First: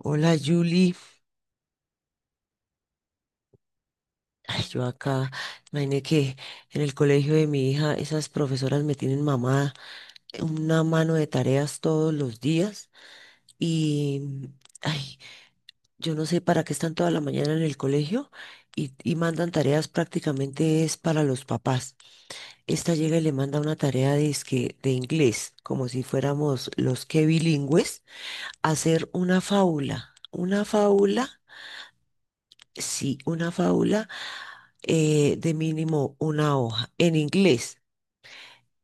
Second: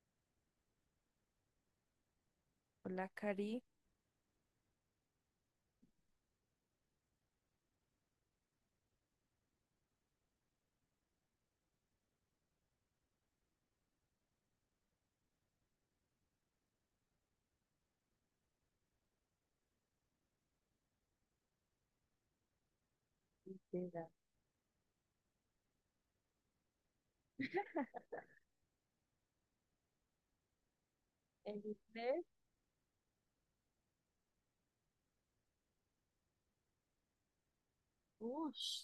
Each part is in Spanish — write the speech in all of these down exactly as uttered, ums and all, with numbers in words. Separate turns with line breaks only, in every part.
Hola, Julie.
Hola, Cari.
Ay, yo acá, imaginé que en el colegio de mi hija esas profesoras me tienen mamada una mano de tareas todos los días y, ay, yo no sé para qué están toda la mañana en el colegio y, y mandan tareas prácticamente es para los papás. Esta llega y le manda una tarea de, que de inglés, como si fuéramos los que bilingües, hacer una fábula, una fábula.
El
Sí, una fábula, eh, de mínimo una hoja en inglés.
Bush.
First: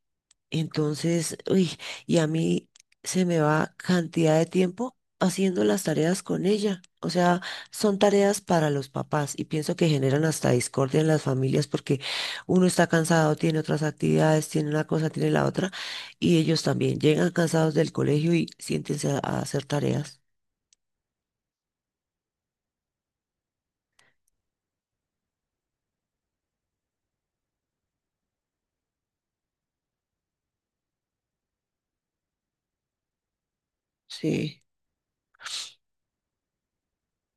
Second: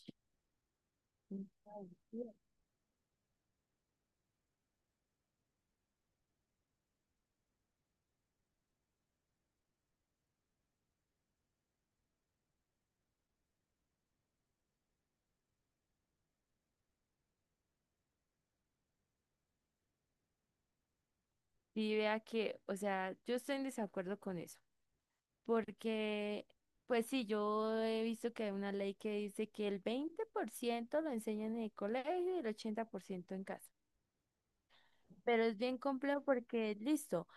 Entonces, uy, y a
Mira,
mí se me va cantidad de tiempo haciendo las tareas con ella. O sea, son tareas para los papás y pienso que generan hasta discordia en las familias porque uno está cansado, tiene otras actividades, tiene una cosa, tiene la otra y ellos también llegan cansados del colegio y siéntense a, a hacer tareas.
y vea que, o sea, yo estoy en desacuerdo con eso, porque, pues sí, yo he visto que hay una ley que dice que el veinte por ciento lo enseñan en el colegio y el ochenta por ciento en casa.
Sí.
Pero es bien complejo porque, listo,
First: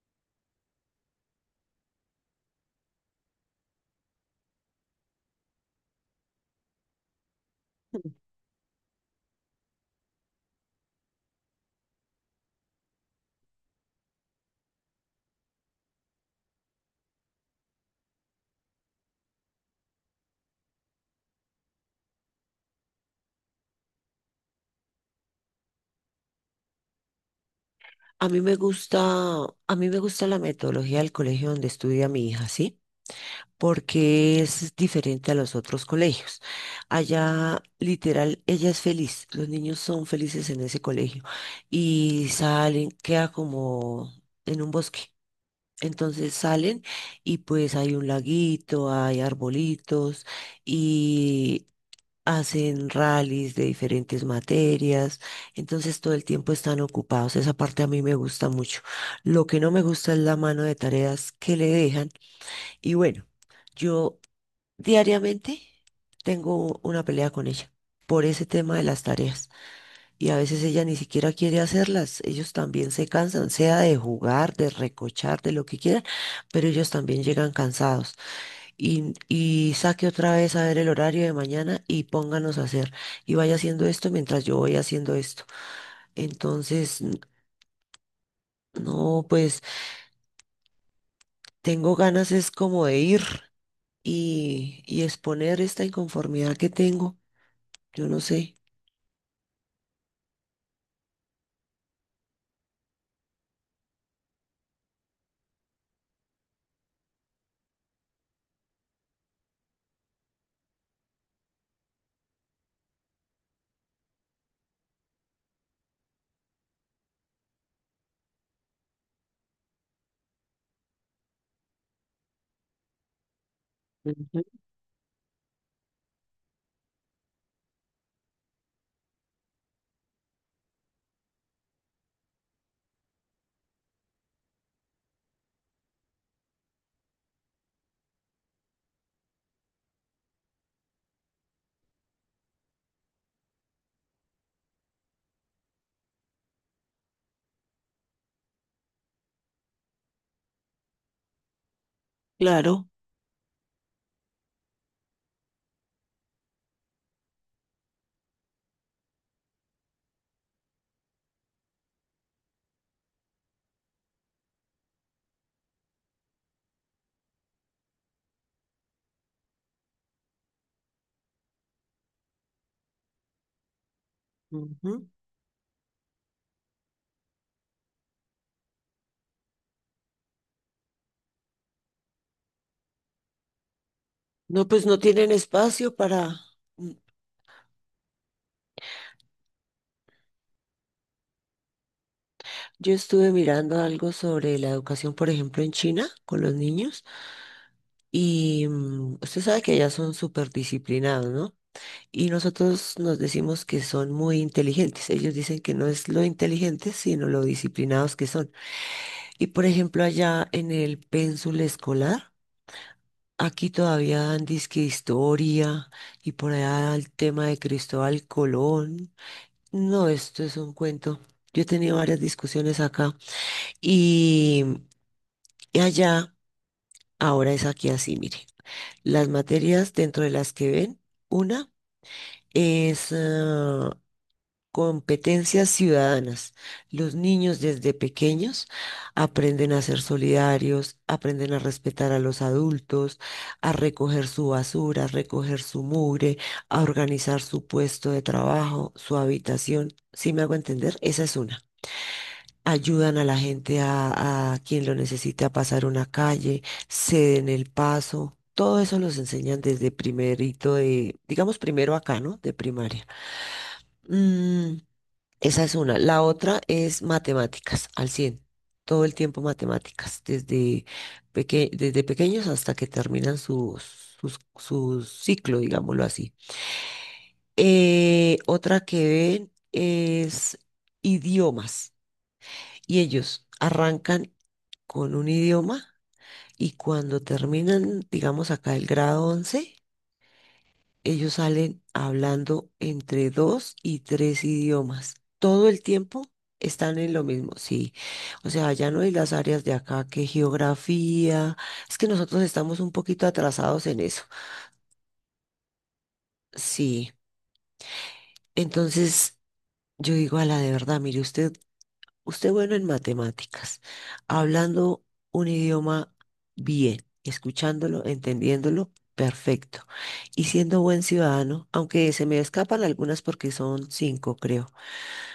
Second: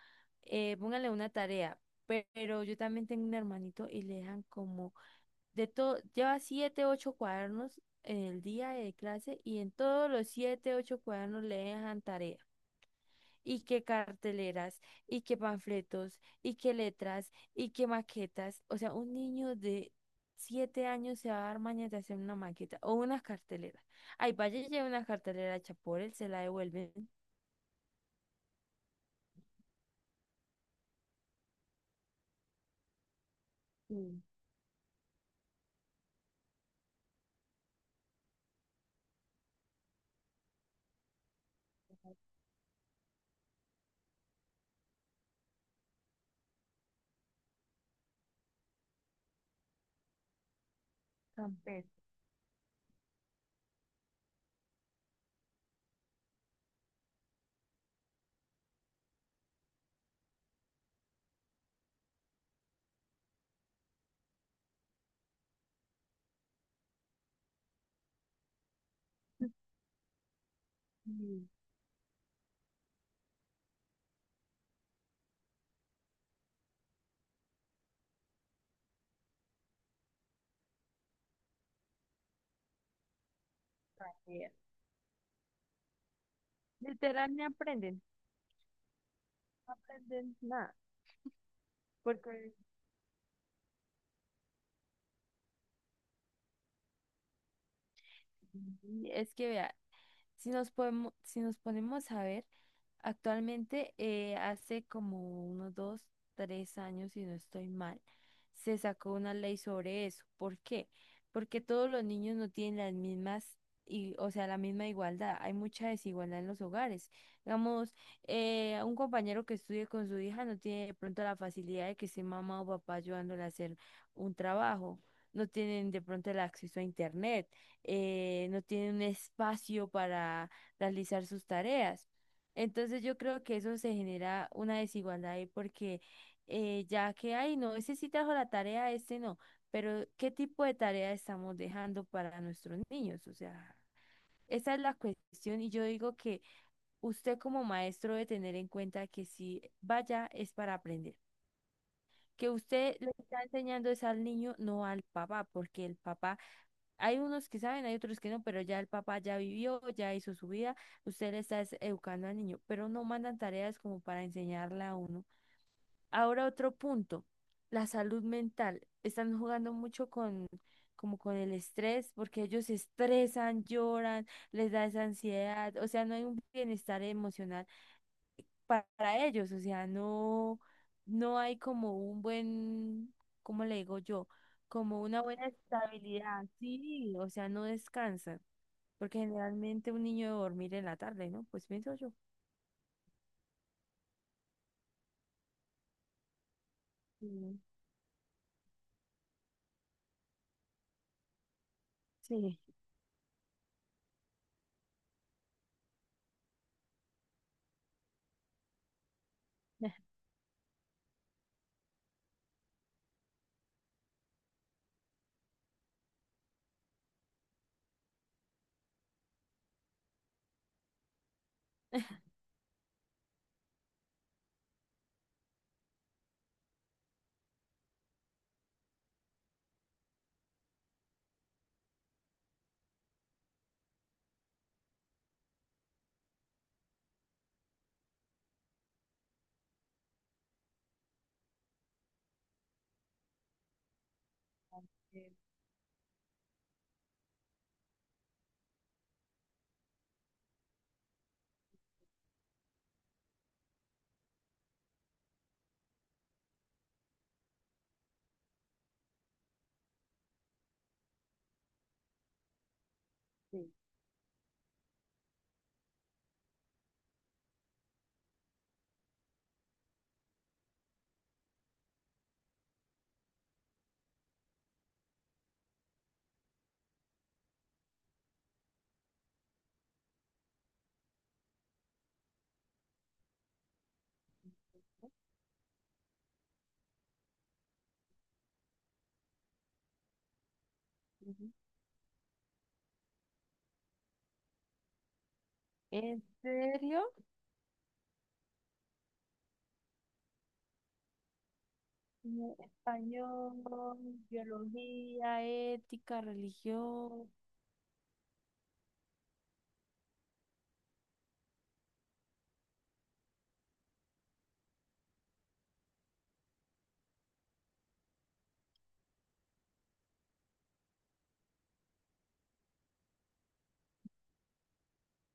eh, póngale una tarea, pe- pero yo también tengo un hermanito y le dejan como, de todo, lleva siete, ocho cuadernos
Mm.
en el día de clase y en todos los siete, ocho cuadernos le dejan tarea. Y qué carteleras, y qué panfletos, y qué letras, y qué maquetas. O sea, un niño de siete años se va a dar mañas de hacer una maqueta o una cartelera. Ay, vaya y lleve una cartelera hecha por él, se la devuelven.
A mí me gusta, a mí me gusta la metodología del colegio donde estudia mi hija, ¿sí?
Sí,
Porque es diferente a los otros colegios. Allá, literal, ella es feliz. Los niños son felices en ese colegio y salen, queda como en un bosque. Entonces salen y pues hay un laguito, hay arbolitos y
campestre.
hacen rallies de diferentes materias, entonces todo el tiempo están ocupados. Esa parte a mí me gusta mucho. Lo que no me gusta es la mano de tareas que le dejan. Y bueno, yo diariamente tengo una pelea con ella por ese tema de las tareas. Y a veces ella ni siquiera
Sí,
quiere hacerlas. Ellos también se cansan, sea de jugar, de recochar, de lo que quieran, pero ellos también llegan cansados y, y saque otra vez a ver el horario de mañana y pónganos a hacer y vaya haciendo esto mientras
vea.
yo voy haciendo esto. Entonces, n-
Literal, no aprenden.
no, pues
No aprenden nada.
tengo ganas
Porque
es como de ir y, y exponer esta inconformidad que tengo, yo no sé.
Es que vea, si nos podemos, si nos ponemos a ver, actualmente eh, hace como unos dos, tres años, si no estoy mal, se sacó una ley sobre eso. ¿Por qué? Porque todos los niños no tienen las mismas, y, o sea, la misma igualdad. Hay mucha desigualdad en los hogares. Digamos, eh, un compañero que estudie con su hija no tiene de pronto la facilidad de que esté mamá o papá ayudándole a hacer un
Ujú.
trabajo. No tienen de pronto el acceso a internet, eh, no tienen un espacio para realizar sus tareas. Entonces yo creo que eso se genera una desigualdad ahí porque, eh, ya que hay, no, ese sí trajo la tarea, este no, pero ¿qué tipo de tarea estamos dejando para nuestros niños? O sea, esa es la cuestión y yo digo que usted como maestro debe tener en cuenta que si vaya es para aprender, que
Claro.
usted le está enseñando es al niño, no al papá, porque el papá, hay unos que saben, hay otros que no, pero ya el papá ya vivió, ya hizo su vida, usted le está es- educando al niño, pero no mandan tareas como para enseñarla a uno. Ahora otro punto, la salud mental. Están jugando mucho con, como con el estrés, porque ellos se estresan, lloran, les da esa
Ujú.
ansiedad, o sea, no hay un bienestar emocional pa- para ellos, o sea, no, no hay como un buen, ¿cómo le digo yo?
No, pues no
Como una
tienen
buena
espacio para.
estabilidad,
mm,
sí, o sea, no descansan, porque generalmente un niño debe dormir en la tarde, ¿no? Pues pienso yo.
Yo estuve mirando algo sobre la educación, por ejemplo, en China con los niños
Sí.
y mm, usted sabe que ya son súper disciplinados, ¿no? Y
Sí.
nosotros nos decimos que son muy inteligentes. Ellos dicen que no es lo inteligentes, sino lo disciplinados que son. Y por ejemplo, allá en el pénsul escolar, aquí todavía dan disque historia y por allá el tema de Cristóbal Colón. No, esto es un cuento. Yo he tenido varias discusiones acá y, y allá ahora es aquí así, mire. Las materias dentro de las que ven, una es ah, competencias ciudadanas. Los niños desde pequeños aprenden a ser solidarios, aprenden a respetar a los adultos, a recoger su basura, a
Eh,
recoger su mugre, a organizar su puesto de trabajo, su habitación. ¿Sí me hago entender? Esa es una. Ayudan a la gente a, a quien lo necesita a pasar una calle, ceden el paso. Todo eso los enseñan desde primerito de, digamos primero acá, ¿no? De primaria. Mm, esa es una. La otra es matemáticas, al cien. Todo el tiempo matemáticas, desde, peque- desde pequeños hasta que terminan su, sus- su ciclo, digámoslo así. Eh, otra que ven es idiomas. Y ellos arrancan con un idioma y cuando terminan, digamos acá el grado once. Ellos
ujú.
salen hablando entre dos y tres idiomas. Todo el tiempo
¿En
están en
serio?
lo mismo, sí. O sea, ya no hay las áreas de acá que geografía. Es que nosotros
Mm,
estamos un poquito
español,
atrasados en eso.
biología, ética,
Sí.
religión.
Entonces, yo digo a la de verdad, mire, usted, usted bueno en matemáticas, hablando un idioma bien, escuchándolo, entendiéndolo, perfecto. Y siendo buen ciudadano, aunque se me escapan algunas porque son cinco, creo.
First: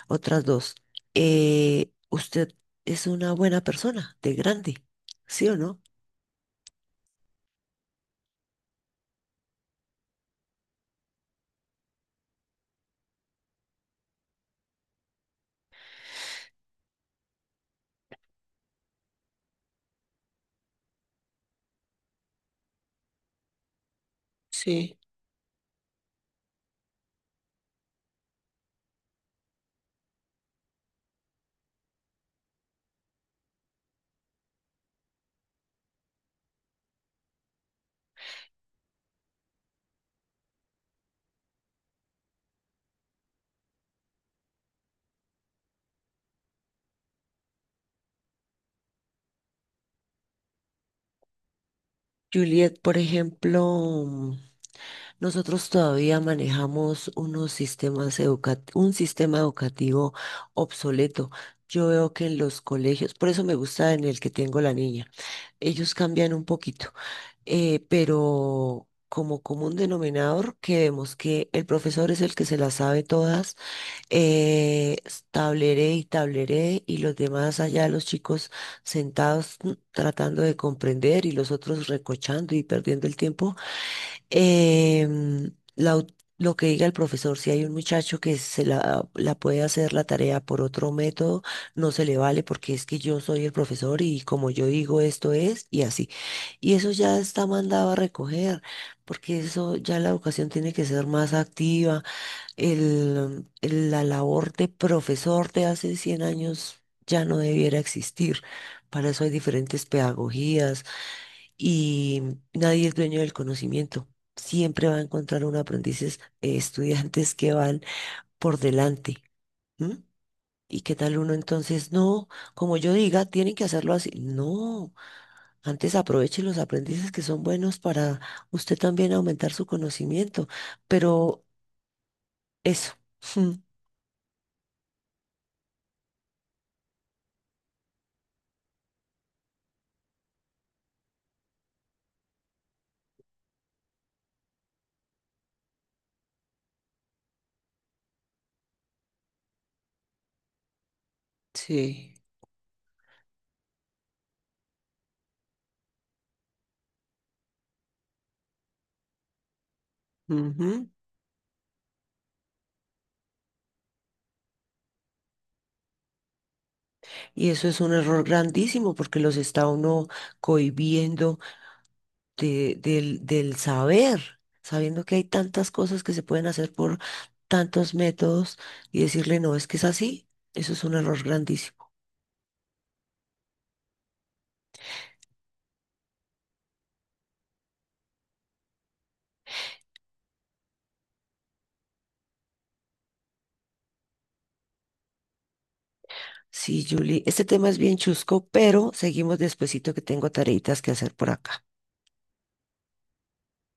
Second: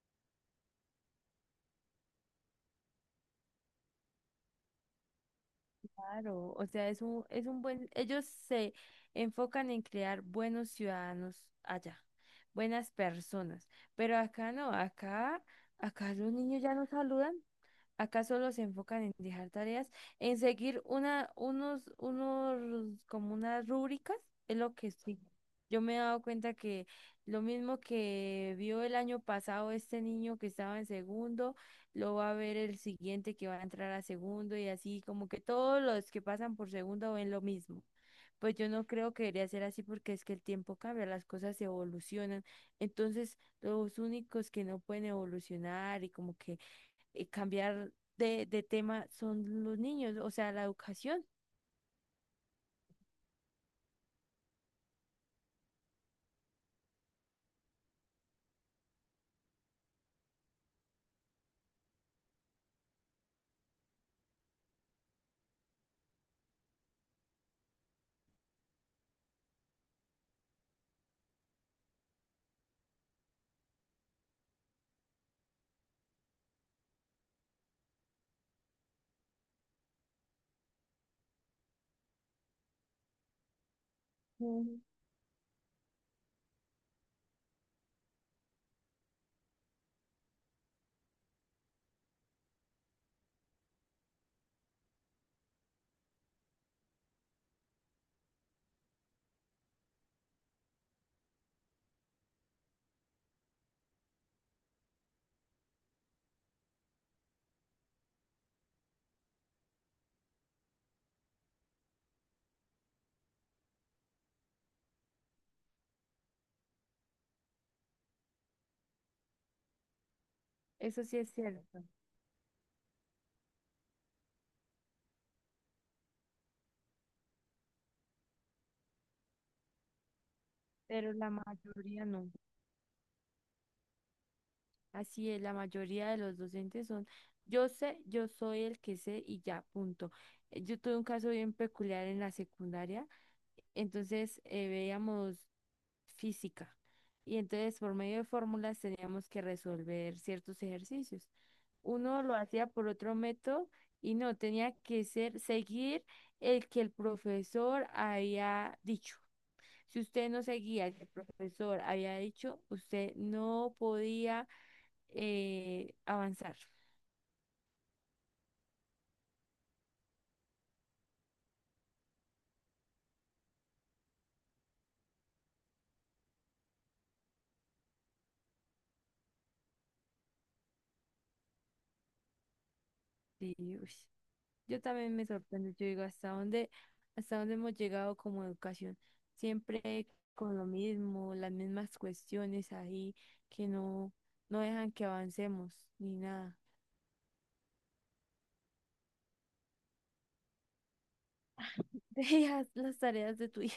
Otras dos. eh, usted es una buena persona, de grande, ¿sí o no?
Claro, o sea, es un, es un buen, ellos se enfocan en crear buenos ciudadanos allá, buenas personas, pero acá no, acá, acá los niños ya no saludan, acá solo se enfocan en dejar tareas, en seguir una, unos, unos, como unas rúbricas, es lo que
Sí,
sí. Yo me he dado cuenta que lo mismo que vio el año pasado este niño que estaba en segundo lo va a ver el siguiente que va a entrar a segundo, y así, como que todos los que pasan por segundo ven lo mismo. Pues yo no creo que debería ser así porque es que el tiempo cambia, las cosas evolucionan. Entonces, los únicos que no pueden evolucionar y como que eh, cambiar de, de tema son los niños, o sea, la educación,
Juliet, por ejemplo, mm, nosotros todavía manejamos unos sistemas educa- un sistema educativo obsoleto. Yo veo que en los colegios, por eso me gusta en el que tengo la niña, ellos cambian un poquito, eh, pero como común denominador que vemos que el profesor es el que se las sabe todas. Eh, tableré y tableré y los demás allá, los chicos sentados mm, tratando de comprender y los otros recochando y perdiendo el tiempo.
ujú.
Em, la au- lo que diga el profesor, si hay un muchacho que se la, la puede hacer la tarea por otro método, no se le vale porque es que yo soy el profesor y como yo digo esto es y así. Y eso ya está mandado a recoger porque eso ya la educación tiene que ser más activa. el- el- la labor de profesor de hace cien años ya no debiera existir. Para eso hay diferentes pedagogías y nadie es dueño del conocimiento. Siempre va a encontrar un aprendices, eh, estudiantes que van por delante. ¿M? ¿Y qué
Eso sí
tal
es
uno
cierto,
entonces? No, como yo diga, tienen que hacerlo así. No, antes aproveche los aprendices que son buenos para usted también aumentar su conocimiento.
pero la
Pero
mayoría no.
eso.
Así es, la mayoría de los docentes son, yo sé, yo soy el que sé y ya, punto. Eh, Yo tuve un caso bien peculiar en la secundaria, entonces eh, veíamos física y entonces por medio de fórmulas teníamos que resolver ciertos ejercicios.
Sí.
Uno lo hacía por otro método y no, tenía que ser, seguir el que el profesor había dicho. Si usted no seguía
Ujú.
el que el profesor había dicho, usted no podía eh, avanzar.
Y eso es un error grandísimo porque los está uno cohibiendo de- del, del saber, sabiendo que hay tantas cosas que se pueden hacer por tantos métodos y decirle, no, es que es así, eso es un error grandísimo.
Y, uy, yo también me sorprendo, yo digo, ¿hasta dónde, hasta dónde hemos llegado como educación? Siempre con lo mismo, las mismas cuestiones ahí que no, no dejan que avancemos ni nada.
Sí, Julie, este tema es bien chusco, pero seguimos despuesito que tengo tareitas que hacer por acá.
Dejas las tareas de tu hijo.